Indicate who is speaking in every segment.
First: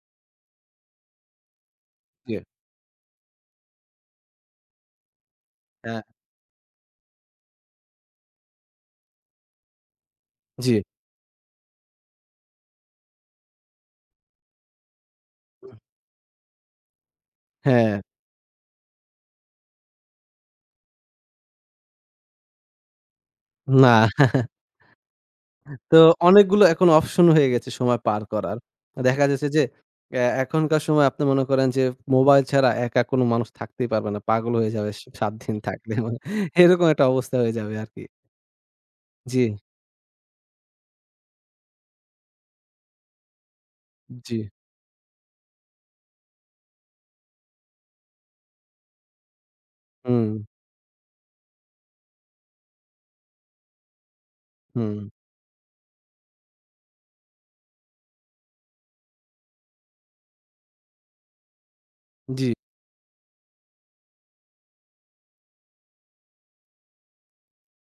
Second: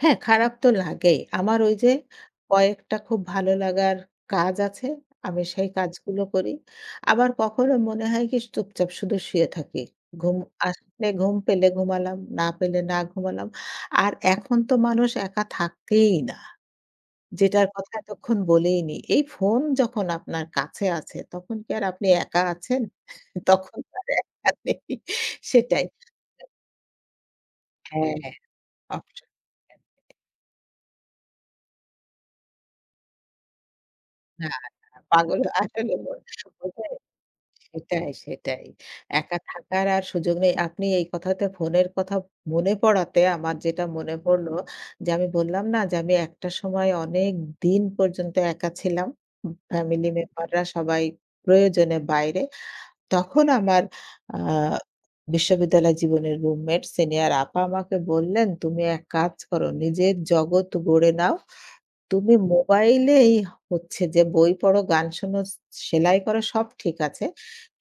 Speaker 1: হ্যাঁ, খারাপ তো লাগেই। আমার ওই যে
Speaker 2: জ্বী।
Speaker 1: কয়েকটা খুব ভালো লাগার কাজ আছে, আমি সেই
Speaker 2: হ্যাঁ।
Speaker 1: কাজগুলো করি। আবার কখনো মনে হয় কি চুপচাপ শুধু শুয়ে থাকি। ঘুম
Speaker 2: জ্বী।
Speaker 1: আসলে ঘুম পেলে ঘুমালাম, না পেলে না ঘুমালাম। আর এখন তো মানুষ একা থাকেই না। যেটার কথা
Speaker 2: হ্যাঁ।
Speaker 1: এতক্ষণ বলেই নি। এই ফোন যখন আপনার কাছে আছে, তখন কি আর আপনি একা আছেন? তখন
Speaker 2: না।
Speaker 1: আর একা নেই সেটাই।
Speaker 2: তো
Speaker 1: [unintelligible]
Speaker 2: অনেকগুলো এখন অপশন হয়ে গেছে, সময়
Speaker 1: হ্যাঁ,
Speaker 2: পার
Speaker 1: হ্যাঁ।
Speaker 2: করার। দেখা যাচ্ছে যে,
Speaker 1: [unintelligible]
Speaker 2: অ্যা এখনকার সময় আপনি মনে করেন যে মোবাইল ছাড়া একা, কোন মানুষ থাকতেই পারবে না। পাগল
Speaker 1: হ্যাঁ,
Speaker 2: হয়ে যাবে
Speaker 1: হ্যাঁ,
Speaker 2: সে ৭
Speaker 1: পাগল
Speaker 2: দিন
Speaker 1: আসলে
Speaker 2: থাকলে। মানে এরকম
Speaker 1: [unintelligible]
Speaker 2: একটা অবস্থা হয়ে যাবে আরকি।
Speaker 1: সেটাই, সেটাই। একা
Speaker 2: জ্বী।
Speaker 1: থাকার আর সুযোগ নেই। আপনি এই কথাতে ফোনের কথা মনে পড়াতে, আমার যেটা মনে
Speaker 2: জ্বী।
Speaker 1: পড়ল যে, আমি বললাম না যে, আমি একটা সময় অনেক দিন পর্যন্ত একা ছিলাম? উ ফ্যামিলি
Speaker 2: হুম।
Speaker 1: মেম্বাররা সবাই প্রয়োজনে বাইরে। তখন আমার আ
Speaker 2: হুম।
Speaker 1: বিশ্ববিদ্যালয় জীবনের রুমমেট, সিনিয়র আপা আমাকে বললেন, "তুমি এক কাজ করো, নিজের জগৎ গড়ে নাও। তুমি
Speaker 2: জ্বী।
Speaker 1: মোবাইলেই হচ্ছে যে বই পড়ো, গান শুনো, সে সেলাই করো, সব ঠিক আছে।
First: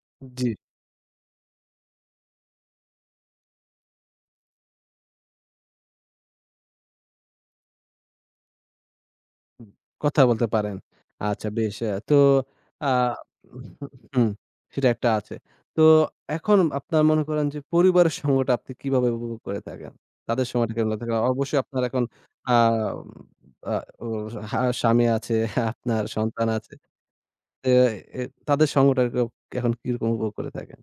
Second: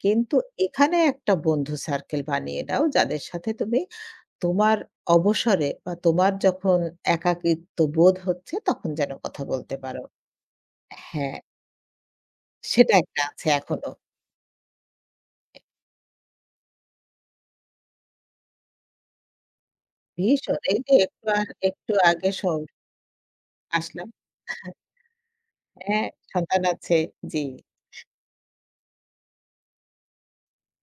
Speaker 1: কিন্তু
Speaker 2: জ্বী।
Speaker 1: এখানে একটা বন্ধু সার্কেল বানিয়ে নাও, যাদের সাথে তুমি তোমার অবসরে বা তোমার যখন একাকিত্ব বোধ হচ্ছে, তখন যেন কথা
Speaker 2: হুম,
Speaker 1: বলতে পারো।"
Speaker 2: কথা বলতে পারেন।
Speaker 1: হ্যাঁ।
Speaker 2: আচ্ছা, বেশ! অ্যাঁ তো আ
Speaker 1: সেটা ১ টা আছে
Speaker 2: উহু
Speaker 1: এখনও।
Speaker 2: হুম, সেটা একটা আছে।
Speaker 1: [unintelligible]
Speaker 2: তো এখন আপনার মনে করেন যে, পরিবারের সময়টা আপনি কিভাবে উপভোগ করে থাকেন? তাদের
Speaker 1: ভীষণ।
Speaker 2: সময়টা
Speaker 1: এই
Speaker 2: কে
Speaker 1: যে
Speaker 2: [unintelligible] থাকে?
Speaker 1: একটু আ
Speaker 2: অবশ্যই আপনার
Speaker 1: একটু
Speaker 2: এখন
Speaker 1: আগে সব
Speaker 2: আম আ ও
Speaker 1: আসলাম।
Speaker 2: হা স্বামী আছে, আপনার
Speaker 1: হ্যাঁ,
Speaker 2: সন্তান
Speaker 1: সন্তান
Speaker 2: আছে
Speaker 1: আছে। জ্বী।
Speaker 2: তে এ তাদের সঙ্গটাকে এখন কিরকম উপভোগ করে থাকেন?